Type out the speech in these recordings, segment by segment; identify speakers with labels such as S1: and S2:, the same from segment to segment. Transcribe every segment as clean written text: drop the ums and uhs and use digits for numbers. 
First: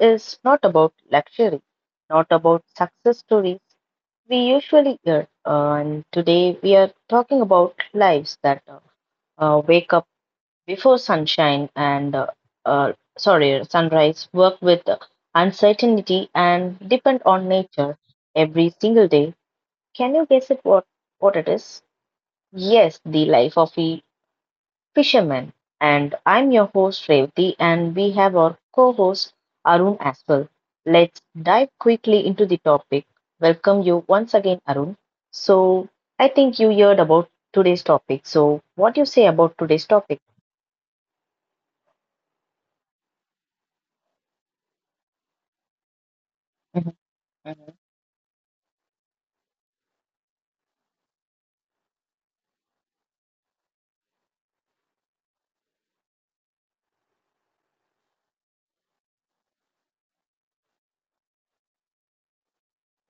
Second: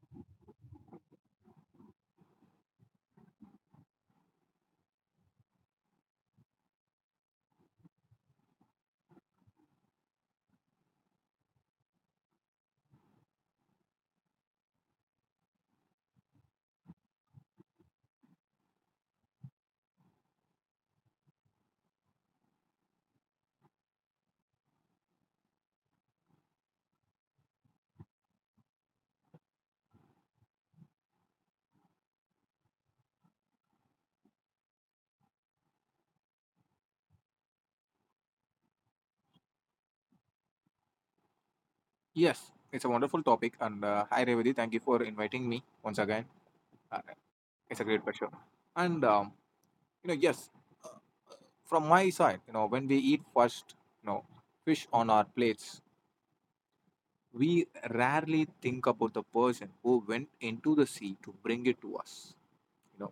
S1: is not about luxury, not about success stories we usually hear. And today we are talking about lives that wake up before sunshine and uh, sorry, sunrise, work with uncertainty and depend on nature every single day. Can you guess it what it is? Yes, the life of a fisherman, and I'm your host Revati, and we have our co-host Arun as well. Let's dive quickly into the topic. Welcome you once again, Arun. So I think you heard about today's topic. So what do you say about today's topic?
S2: Yes, it's a wonderful topic, and hi Revati, thank you for inviting me once again.
S1: Mhm.
S2: Uh,
S1: Mhm.
S2: it's a great pleasure. And you know, yes, From my side, when we eat first, you know, fish on our plates, we rarely think about the person who went into the sea to bring it to us. You know,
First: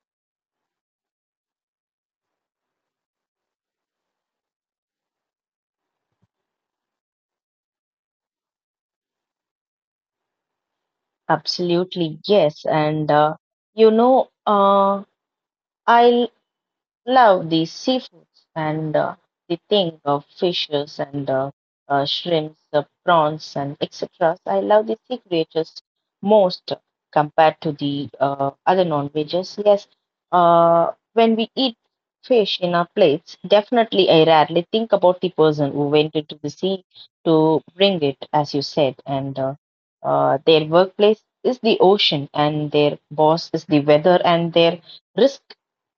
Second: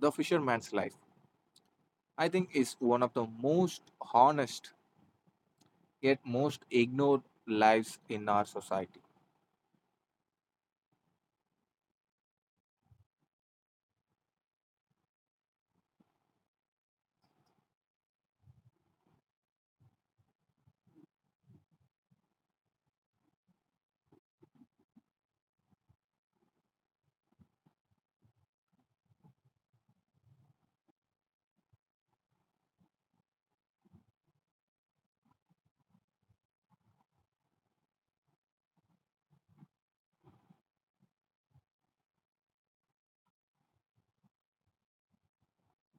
S2: the fisherman's life, I think, is one of the most honest yet most ignored lives in our society.
S1: Absolutely, yes. You know, uh, I love the seafoods and the thing of fishes and shrimps, prawns and etc. I love the sea creatures most compared to the other non-veggies. Yes, when we eat fish in our plates, definitely I rarely think about the person who went into the sea to bring it, as you said, and their workplace is the ocean and their boss is the weather and their risk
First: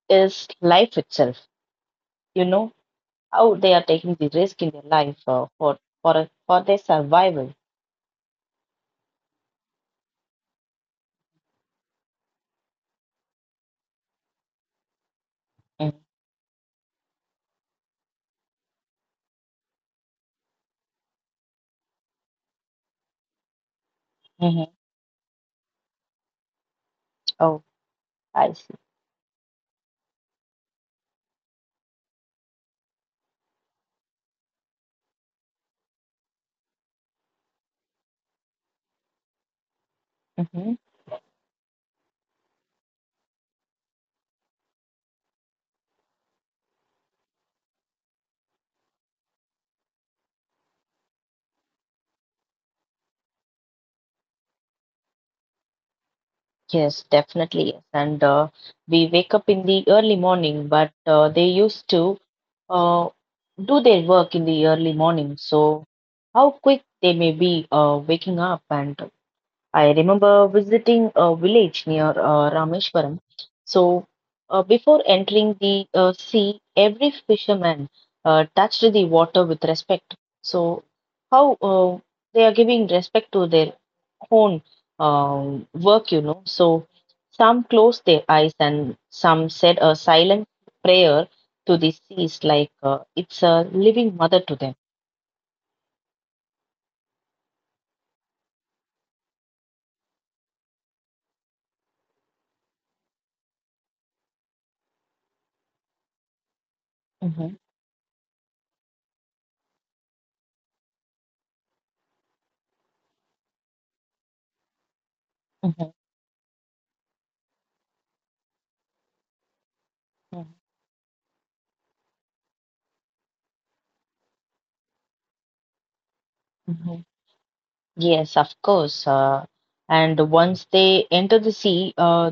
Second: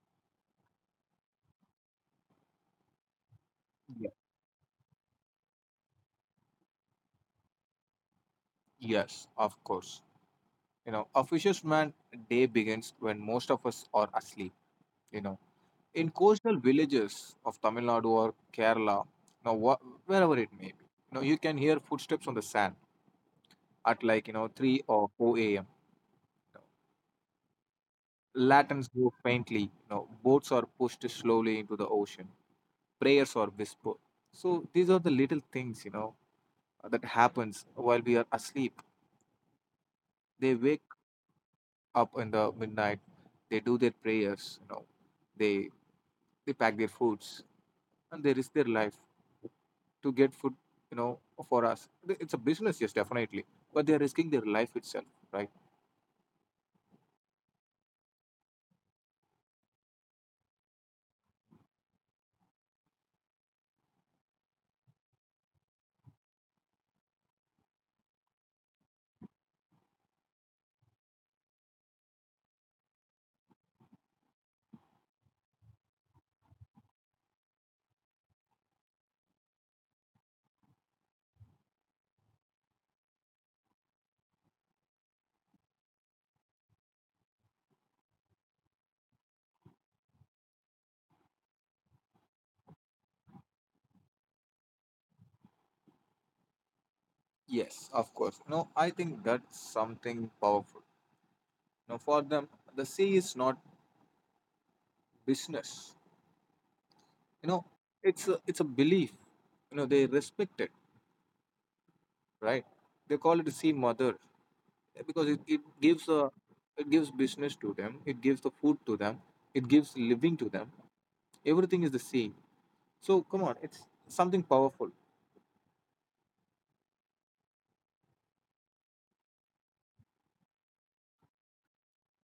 S1: is life itself. You know how they are
S2: Yeah.
S1: taking the risk in their life for for their survival.
S2: Yes, of course. A fisherman's day begins when most of us are asleep. You know,
S1: Mm-hmm.
S2: in coastal villages of Tamil Nadu or Kerala, wherever it may be, you can hear footsteps on the sand at like
S1: Mm-hmm.
S2: three or four a.m.
S1: Oh, I see.
S2: Lanterns glow faintly. You know, boats are pushed slowly into the ocean. Prayers are whispered. So these are the little things that happens while we are asleep. They
S1: Hmm.
S2: wake up in the midnight. They do their prayers. You know, they they pack their foods and they risk their life to get food. You know, for us, it's a business, yes, definitely. But they are risking their life itself, right?
S1: Yes, definitely. Yes. And We wake up in the early morning, but they used to uh, do their work in the early morning. So how quick they may be waking up. And I remember visiting a village near Rameshwaram. So, before entering the sea, every fisherman touched the water with respect. So, how they are giving respect to their own work, you know. So, some closed their eyes and some said a silent prayer to the seas, like it's a living mother to them.
S2: Yes, of course. No, I think that's something powerful. Now, for them, the sea is not business. You
S1: Hmm.
S2: know, it's a belief. You know, they respect it, right? They call it sea mother, because it gives a, it gives business to them, it gives the food to them, it gives living to them, everything is the same, so come on, it's something powerful.
S1: Hmm. Yes, of course. And once they enter the sea,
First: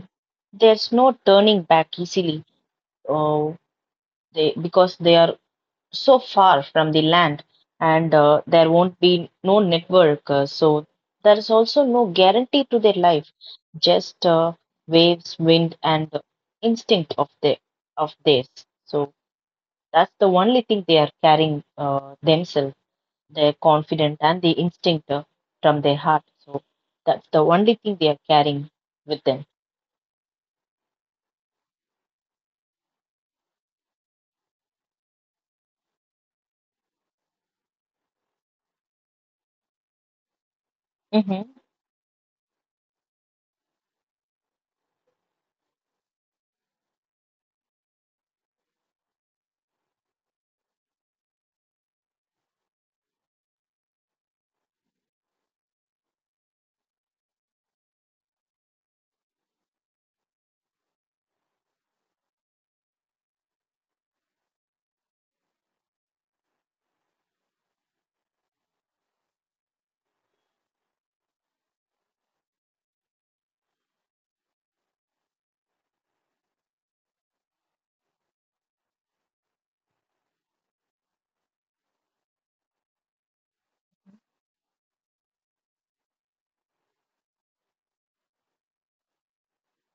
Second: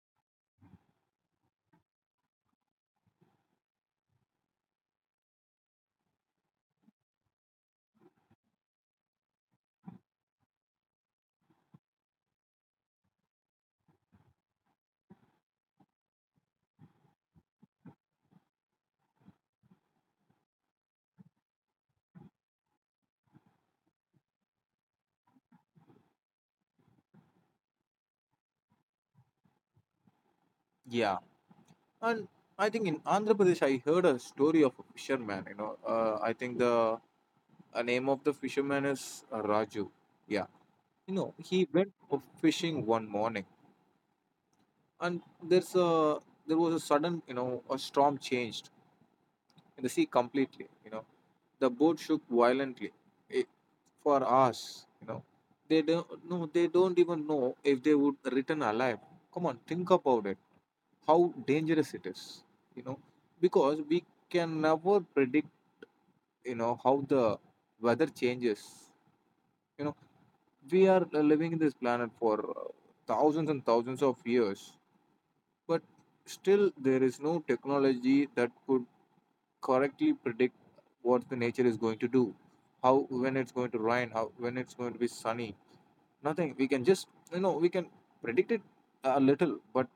S1: there's no turning back easily. Uh, they because they are so far from the land, and there won't be no network. So there is also no guarantee to their life. Just waves, wind, and the instinct of the of theirs. So that's the only thing they are carrying themselves. They're confident and the instinct from their heart. So that's the only thing they are carrying with them.
S2: Yeah, and I think in Andhra Pradesh I heard a story of a fisherman, I think the name of the fisherman is Raju. Yeah, you know
S1: Hmm.
S2: he went for fishing one morning, and there's a there was a sudden, a storm changed in the sea completely. You know, the boat shook violently. For us, you know, they don't even know if they would return alive. Come on, think about it. How dangerous it is. You know, because we can never predict. You know how the weather changes. You know, we are living in this planet for thousands and thousands of years, but still there is no technology that could correctly predict what the nature is going to do, how when it's going to rain, how when it's going to be sunny. Nothing. We can just, you know, we can predict it a little, but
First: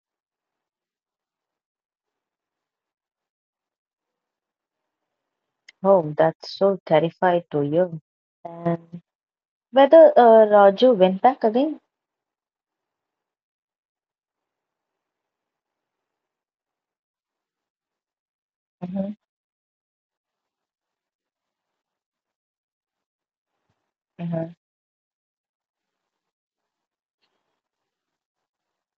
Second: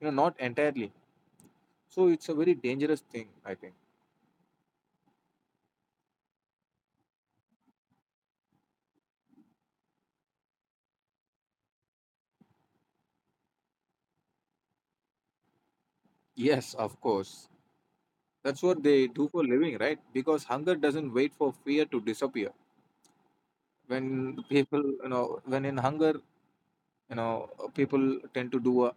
S2: you know not entirely. So it's a very dangerous thing, I think.
S1: Oh, that's so terrified to you. And whether Raju went back again?
S2: Yes, of course. That's what they
S1: Hmm.
S2: do for living, right? Because hunger doesn't wait for fear to disappear. When
S1: Hmm.
S2: people, when in hunger, you know, people tend to do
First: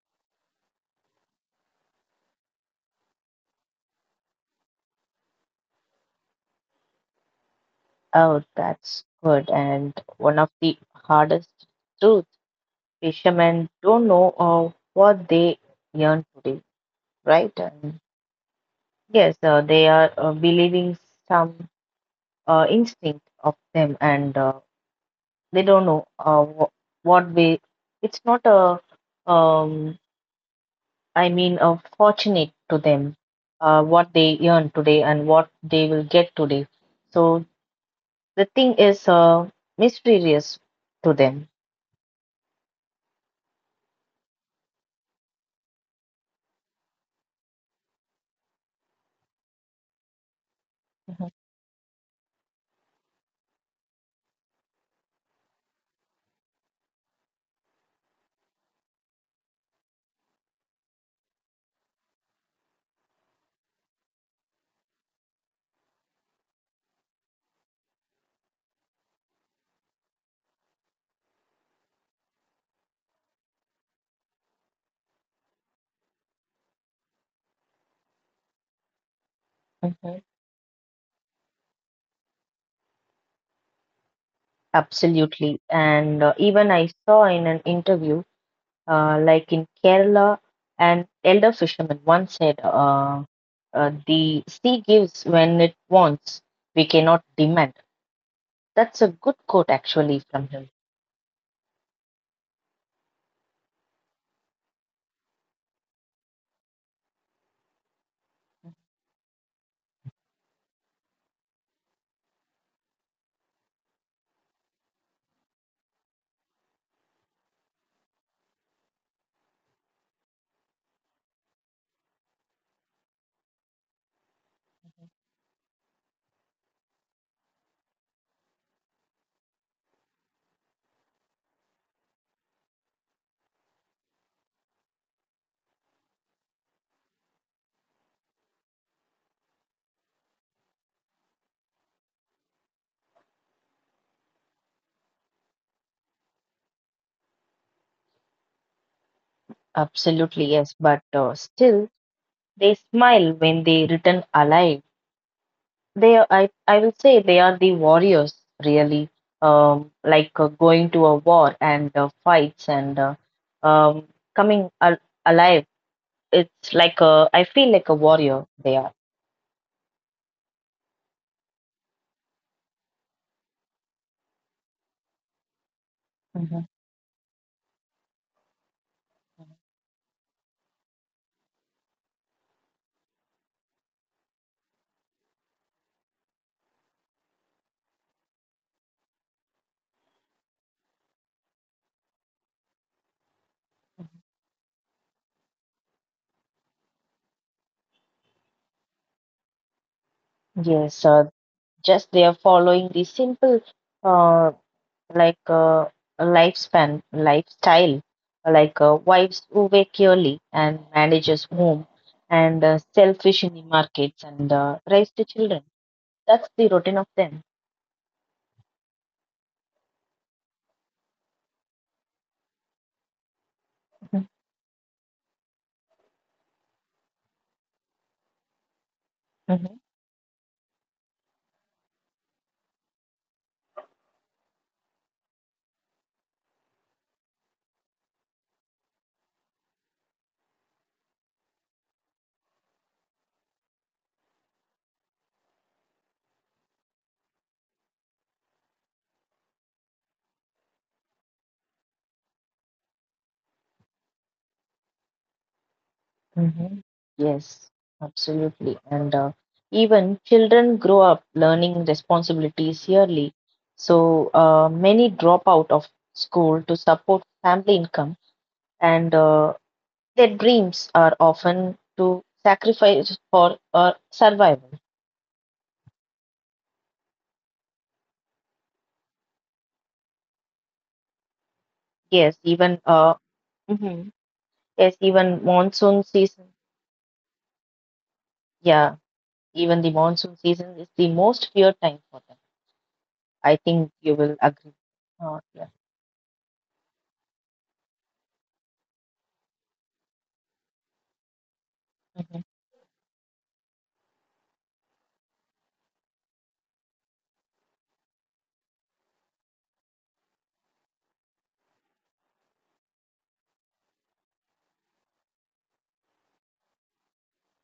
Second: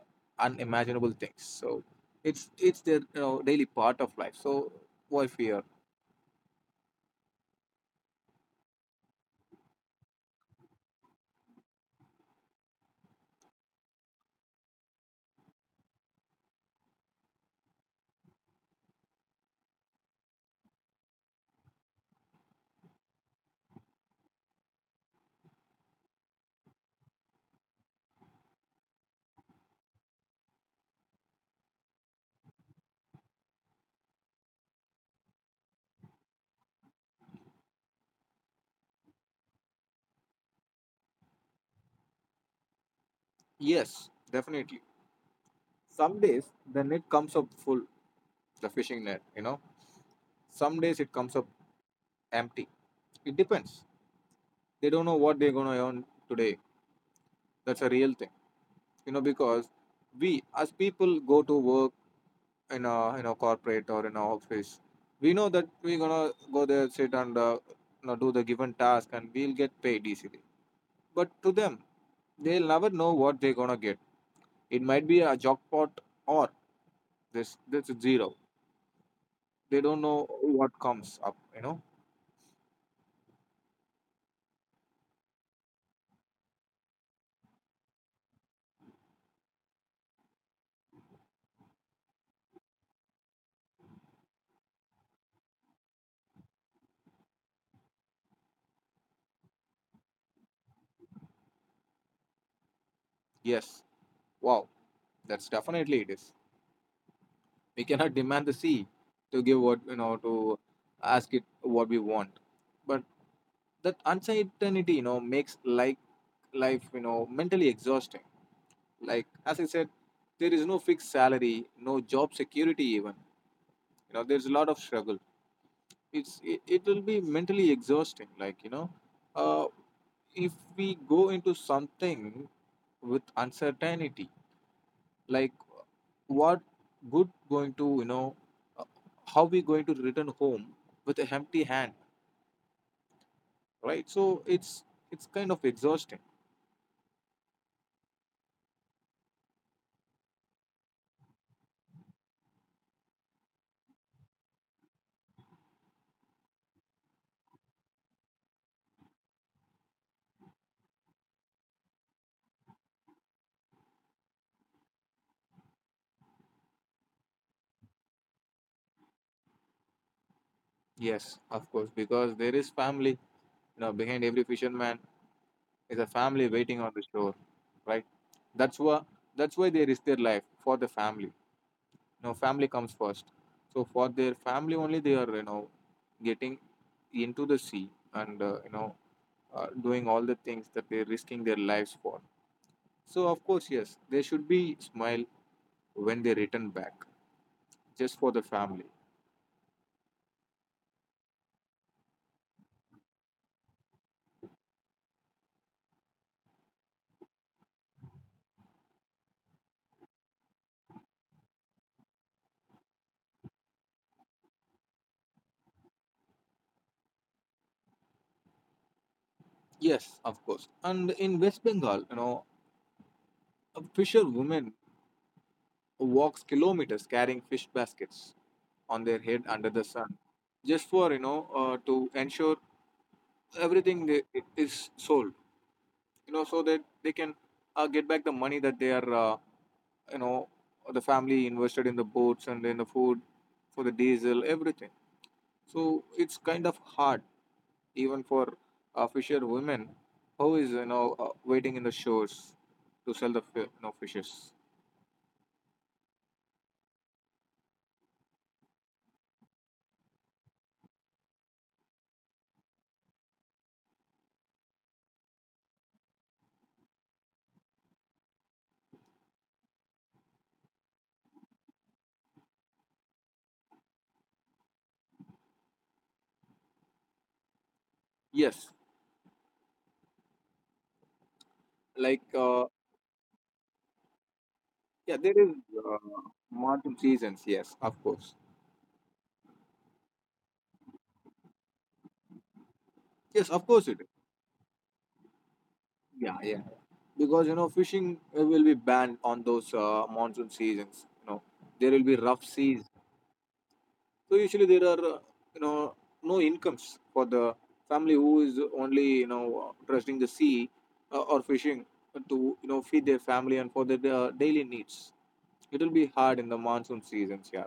S2: unimaginable things. So it's their, you know, daily part of life. So why fear?
S1: Oh, that's good. And one of the hardest truths, fishermen don't know what they yearn today, right? And yes, they are believing some instinct of them, and they don't know what way. It's not a, um, I mean, a fortunate to them what they earn today and what they will get today. So the thing is mysterious to them.
S2: Yes, definitely. Some days the net comes up full, the fishing net, you know, some days it
S1: Mhm.
S2: comes up empty. It depends. They don't know what they're going to earn today. That's a real thing, you know, because we as people go to work in a corporate or in a office, we know that we're gonna go there, sit and, you know, do the given task, and we'll get paid easily. But to them, they'll never know what they're gonna get. It might be a jackpot or this zero. They don't
S1: Mhm.
S2: know what comes up. You know,
S1: Absolutely. And Even I saw in an interview, like in Kerala, an elder fisherman once said, the sea gives when it wants. We cannot demand. That's a good quote, actually, from him.
S2: yes, wow, that's definitely it is. We cannot demand the sea to give, what you know, to ask it what we want. But that uncertainty, you know, makes like life, you know, mentally exhausting. Like as I said, there is no fixed salary, no job security even, you know, there's a lot of struggle. It will be mentally exhausting, like, you know, uh, if we go into something with uncertainty, like what good going to, you know, uh, how we going to return home with a empty hand, right? So it's kind of exhausting.
S1: Absolutely, yes. But still, they smile when they return alive. I will say, they are the warriors, really. Like going to a war and fights and um, coming al alive. It's like a, I feel like a warrior. They are.
S2: Yes, of course, because there is family, you know, behind every fisherman is a family
S1: Mhm.
S2: waiting on the shore, right? That's why that's why they risk their life for the family. You know, family comes first. So for their family only they are, you know, getting into the sea and, you know, doing all the things that they're risking their lives for. So of course, yes, they should be smile when they return back, just for the family.
S1: Yes, just they are following the simple uh, like a lifespan, lifestyle, like wives who wake early and manages home and sell in the markets and raise the children. That's the routine of them.
S2: Yes, of course. And in West Bengal, you know, a
S1: Hmm.
S2: fisherwoman walks kilometers carrying fish baskets on their head under the sun, just for, to ensure everything is sold. You know, so that they can, get back the money that they are, you know, the family invested in the boats and in the food for the diesel, everything. So it's kind of hard even for fisher women who is, waiting in the shores to sell the you know, fishes.
S1: Hmm. Yes, absolutely. And Even children grow up learning responsibilities yearly. So many drop out of school to support family income. And Their dreams are often to sacrifice for survival.
S2: Yes, like
S1: Yes, even mhm. Yes,
S2: yeah, there
S1: even
S2: is uh,
S1: monsoon season.
S2: monsoon seasons. Yes, of course.
S1: Yeah, even the monsoon season is the most feared time for them.
S2: Yes,
S1: I
S2: of course
S1: think
S2: it is.
S1: you will agree. Yeah.
S2: Yeah, yeah. Because you know fishing will be banned on those monsoon seasons. You know there will be rough
S1: Mhm.
S2: seas. So usually there are, you know no incomes for the family who is only, you know, trusting the sea or fishing to, you know, feed their family and for their daily needs. It will be hard in the monsoon seasons. Yeah.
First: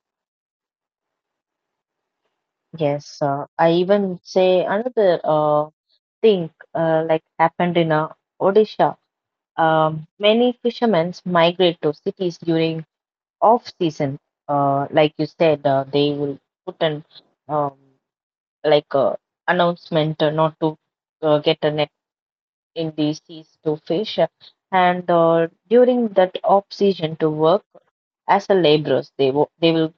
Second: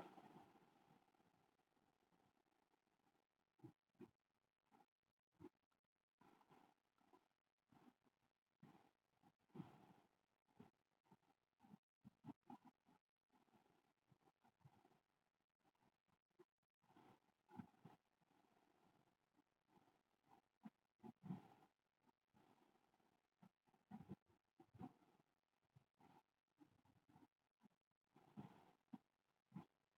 S1: Yes, I even say another thing like happened in Odisha. Many fishermen migrate to cities during off season, like you said, they will put an um, like uh, announcement not to get a net in the seas to fish, and during that off season to work as a laborers, they will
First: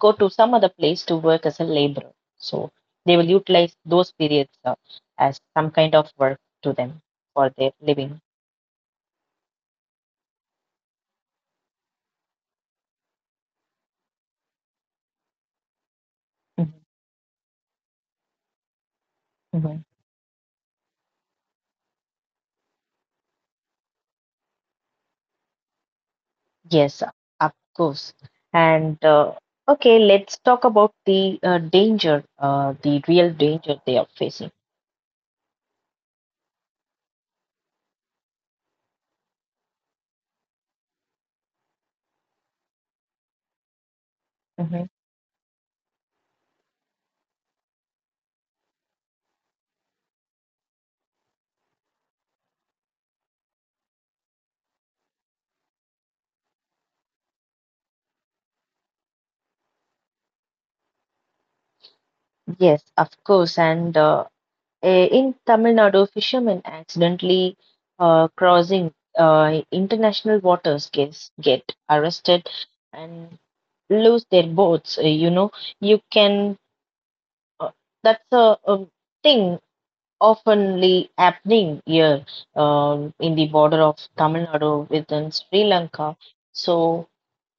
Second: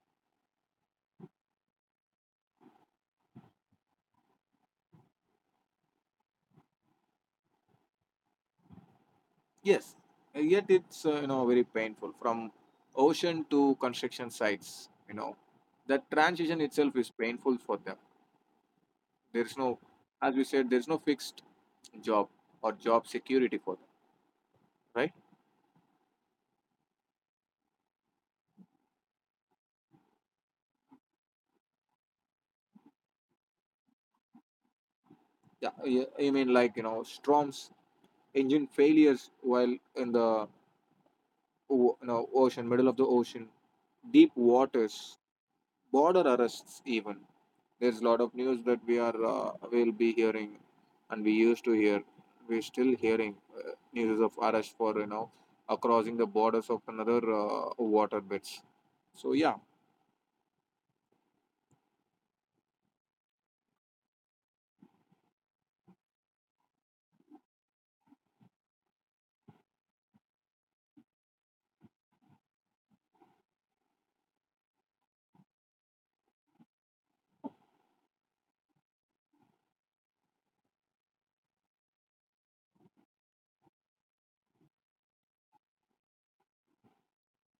S1: go to some other place to work as a laborer. So they will utilize those periods as some kind of work to them for their living.
S2: Yes. Yet it's, you know, very painful from ocean to construction sites. You know that transition
S1: Mhm.
S2: itself is painful for them. There is no,
S1: Mhm.
S2: As we said, there is no fixed job or job security for them. Right.
S1: Yes, of course. And Okay, let's talk about the danger, the real danger they are facing.
S2: Yeah, you mean like you know storms, engine failures while in the you know, ocean, middle of the ocean, deep
S1: Hmm.
S2: waters, border arrests. Even there's a lot of news that we are, will be hearing, and we used to hear. We're still hearing news of arrest for, you know, crossing the borders of another water bits. So yeah,
S1: Yes, of course. In Tamil Nadu, fishermen accidentally crossing international waters get arrested and lose their boats. You know, you can, uh, that's a thing oftenly happening here in the border of Tamil Nadu within Sri Lanka. So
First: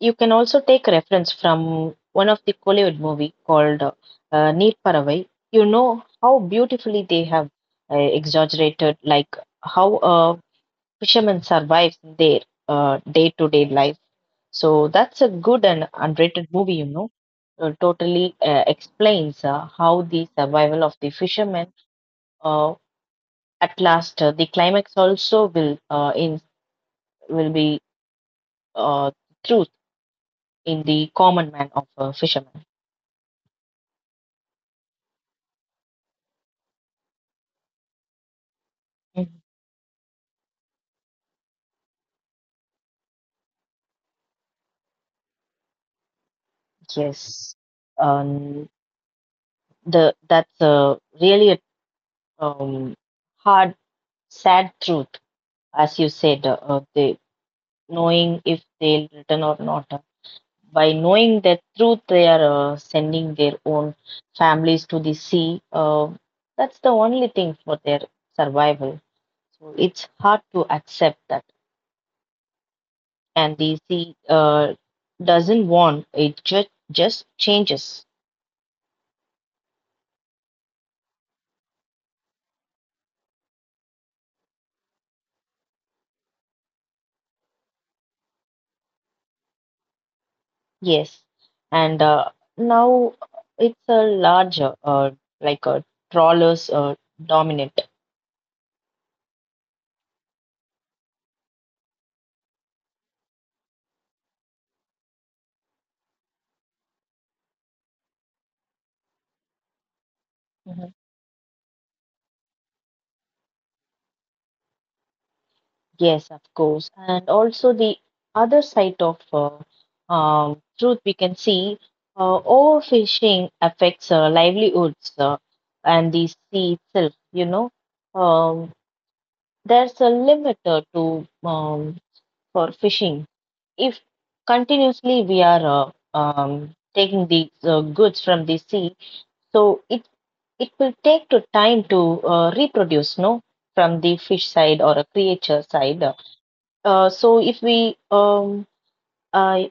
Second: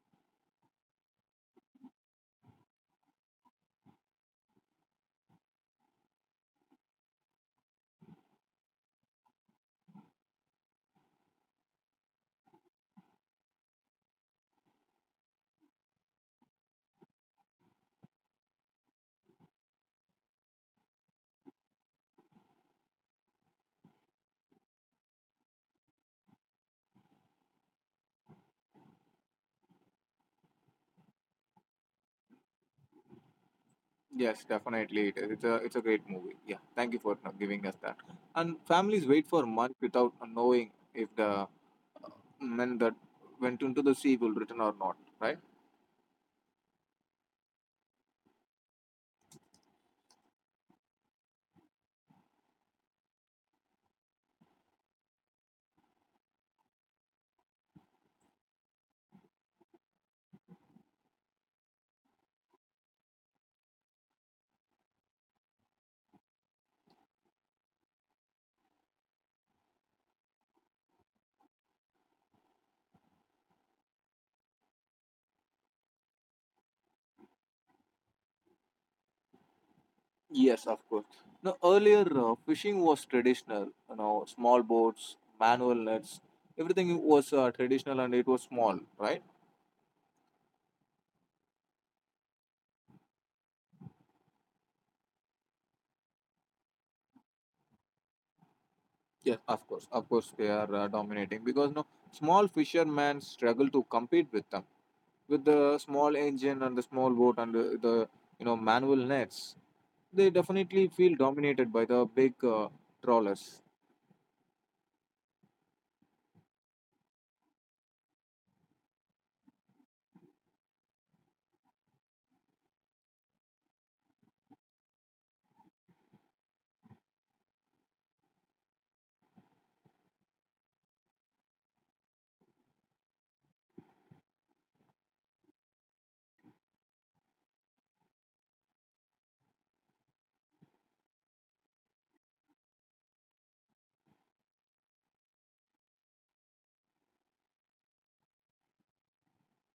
S1: you can also take reference from one of the Kollywood movie called Neer Paravai. You know how beautifully they have exaggerated like how a fisherman survives in their day-to-day life. So that's a good and underrated movie, you know. Totally explains how the survival of the fishermen uh, at last, the climax also will in will be uh, truth in the common man of a fisherman.
S2: yes, definitely it is. It's a great movie. Yeah, thank you for, you know, giving us that. And families wait
S1: Mhm.
S2: for months without knowing if the men that went into the sea will return or not, right?
S1: Yes, um, the that's really a um, hard, sad truth, as you said. They knowing if they'll return or not. By knowing that truth, they are sending their own families to the sea. That's the only thing for their survival. So it's hard to accept that. And the sea doesn't want it, just changes.
S2: Yes, of course. Now, earlier fishing was traditional, you know, small boats, manual nets, everything was traditional and it was small, right?
S1: Yes, and now it's a larger like a trawlers dominant.
S2: Yes, of course, they are dominating, because no small fishermen struggle to compete with them, with the small engine and the small boat and the, you know, manual nets. They definitely
S1: Mhm.
S2: feel dominated by the big trawlers.
S1: Yes, of course, and also the other side of truth we can see overfishing affects livelihoods and the sea itself, you know, um, there's a limit to um, for fishing. If continuously we are taking these goods from the sea, so it will take to time to reproduce, no, from the fish side or a creature side. So if we uh,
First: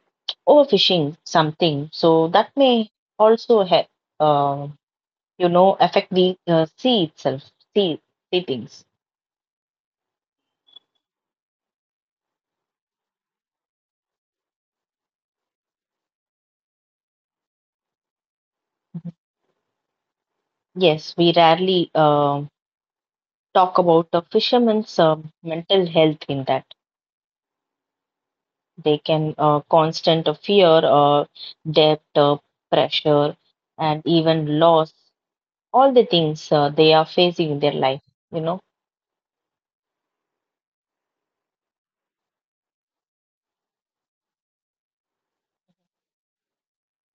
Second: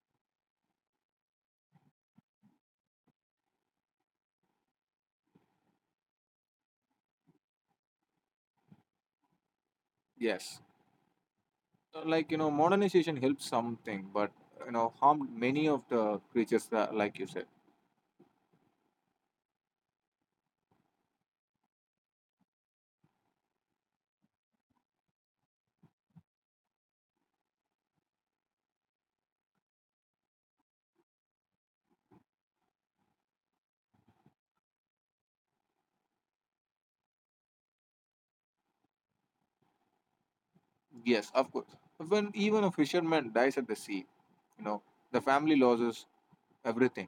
S1: overfishing something, so that may also have, uh, you know, affect the sea itself, sea, sea things.
S2: Yes. Like, you know, modernization helps something but you know harmed many of the creatures that, like you said.
S1: Yes, we rarely talk about the fishermen's mental health in that they can constant fear, debt, pressure and even loss, all the things they are facing in their life, you know.
S2: Yes, of course. When even a fisherman dies at the sea, you know, the family loses everything.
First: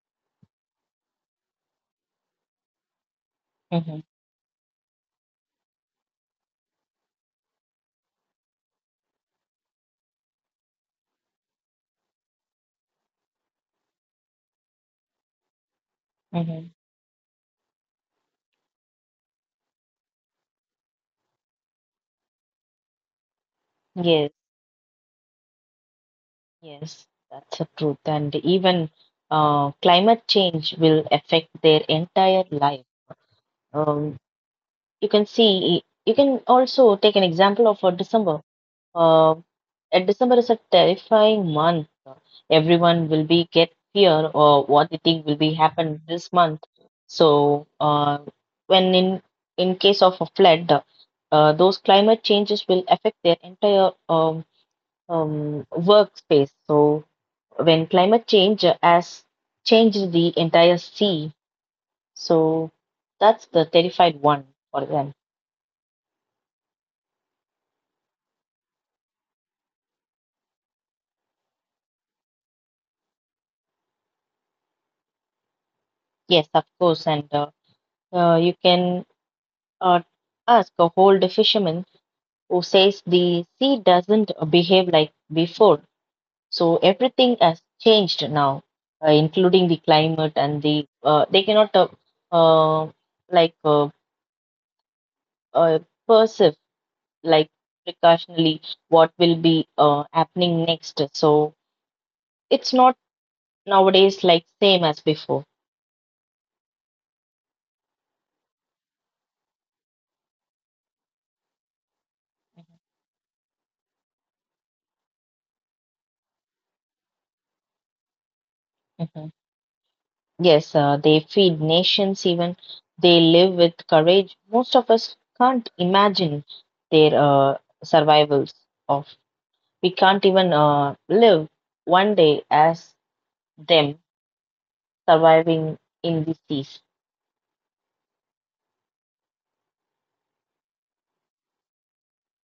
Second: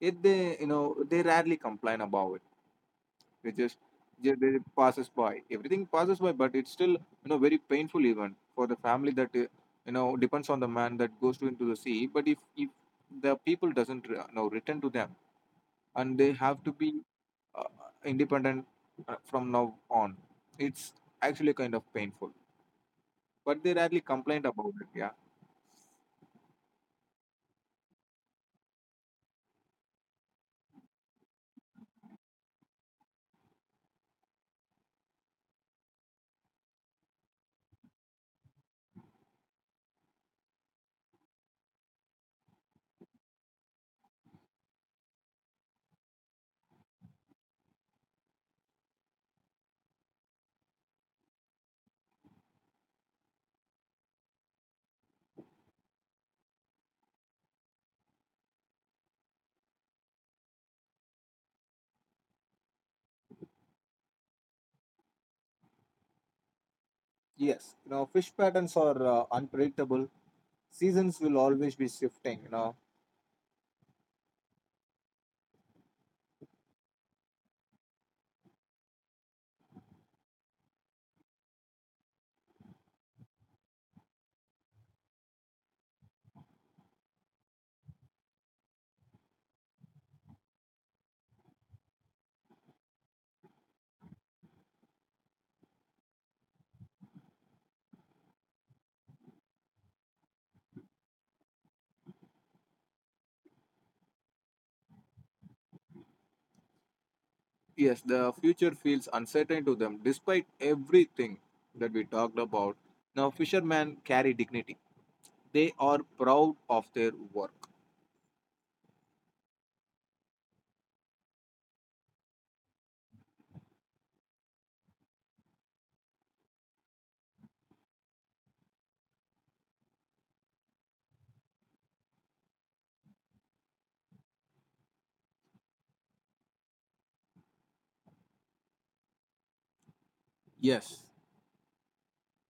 S2: It they You know, they rarely complain about it. They just,
S1: Hmm.
S2: they passes by, everything passes by, but it's still, you know, very painful even for the family that, you know, depends on the man that goes to into the sea. But if the people doesn't, you know, return to them, and they have
S1: Hmm.
S2: to be uh, independent from now on. It's actually kind of painful, but they rarely
S1: Yes.
S2: complained about it. Yeah.
S1: Yes, that's the truth. And even climate change will affect their entire life. um, you can see, you can also take an example of december uh, and December is a terrifying month. Everyone will be get fear or what they think will be happen this month. So uh, when in case of a flood, those climate changes will affect their entire workspace. So when climate change has changed the entire sea, so that's the terrified one for them.
S2: Yes, you know, fish patterns are unpredictable. Seasons will always be shifting, you know.
S1: Yes, of course, and you can uh, ask a whole fisherman who says the sea doesn't behave like before. So everything has changed now, including the climate, and the they cannot uh, like uh, uh, perceive like precautionally what will be happening next. So it's not nowadays like same as before.
S2: Yes, the future feels uncertain to them despite everything that we talked about. Now, fishermen carry dignity, they are proud of their work.
S1: Mhm. Yes, they feed nations even. They live with courage. Most of us can't imagine their survivals of. We can't even live one day as them surviving in the seas.
S2: Yes.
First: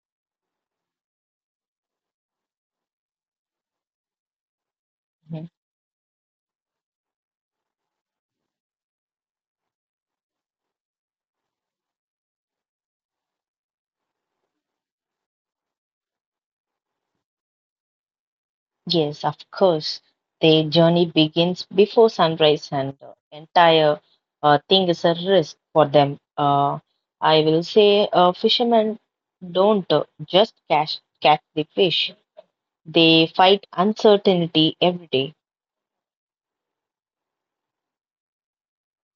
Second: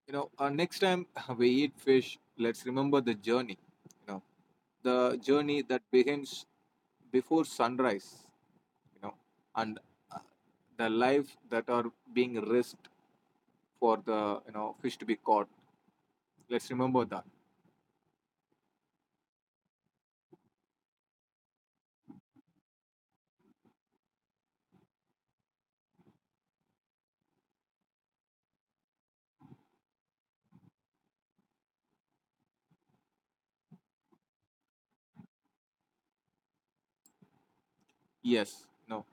S2: You know, next time we eat fish, let's remember the journey. You know, the
S1: Mhm.
S2: journey that begins before sunrise, you know, and, uh, the life that are being risked for the, you know, fish to be caught. Let's remember that.
S1: Yes, of course. The journey begins before sunrise, and the entire thing is a risk for them. I will say, fishermen don't just catch the fish; they fight uncertainty every day.
S2: Yes, you know,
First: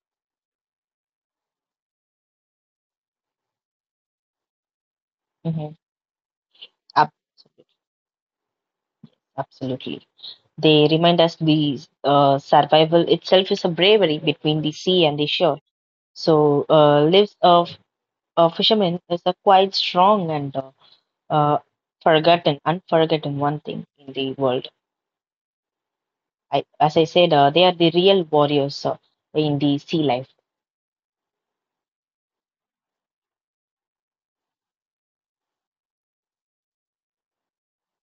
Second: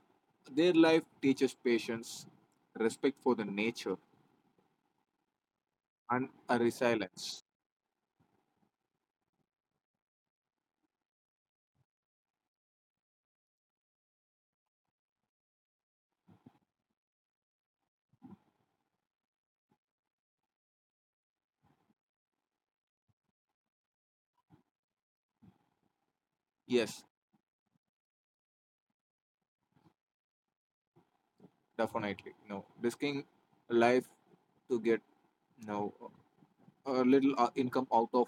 S2: their life teaches patience, respect for the nature,
S1: Mhm.
S2: and a
S1: Ab-
S2: resilience.
S1: Absolutely. They remind us the survival itself is a bravery between the sea and the shore. So, lives of a fisherman is a quite strong and uh, forgotten, unforgotten one thing in the world. I, as
S2: Yes,
S1: I said, they are the real warriors in the sea life.
S2: definitely. You know, risking life to get, you know, a little income out of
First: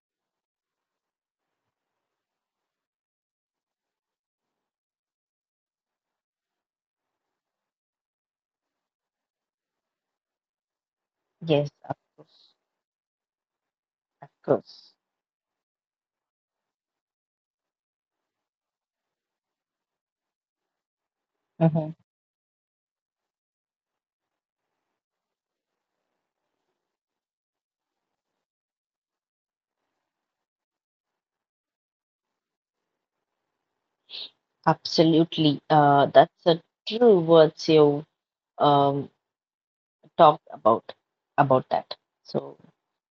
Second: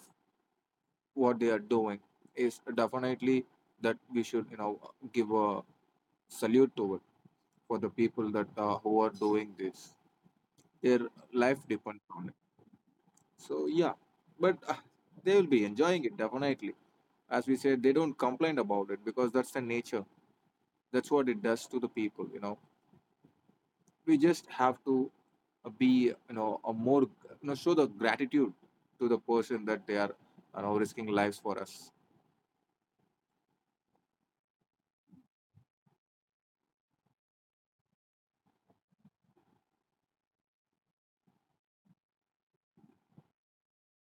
S2: what they are doing is definitely that we should, you know, give a salute to it, for the people that, who are doing this. Their life
S1: Yes,
S2: depends
S1: of
S2: on it.
S1: course,
S2: So yeah, but
S1: of
S2: they
S1: course.
S2: will be enjoying it definitely. As we said, they don't complain about it because that's the nature. That's what it does to the people. You
S1: Hmm.
S2: know, we just have to be, you know, a more, you know, show the gratitude to the person that they are, you know, risking lives for us.
S1: Absolutely. That's a true words you um, talked about that. So.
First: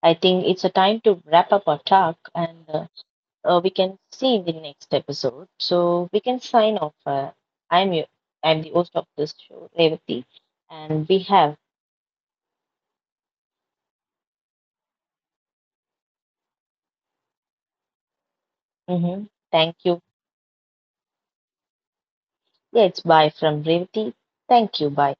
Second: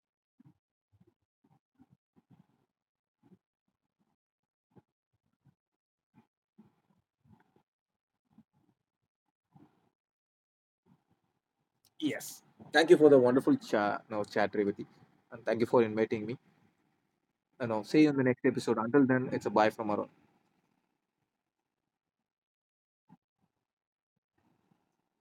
S1: I think it's a time to wrap up our talk, and we can see in the next episode. So we can sign off. I'm your, I'm the host of this show, Revati, and we have.
S2: Yes. Thank you for the wonderful cha you know, chat Revati. And thank you for inviting me. You know, see you in the next episode. Until
S1: Hmm.
S2: then, it's a bye
S1: Thank
S2: from
S1: you.
S2: our
S1: Yeah, it's bye from Revati. Thank you. Bye.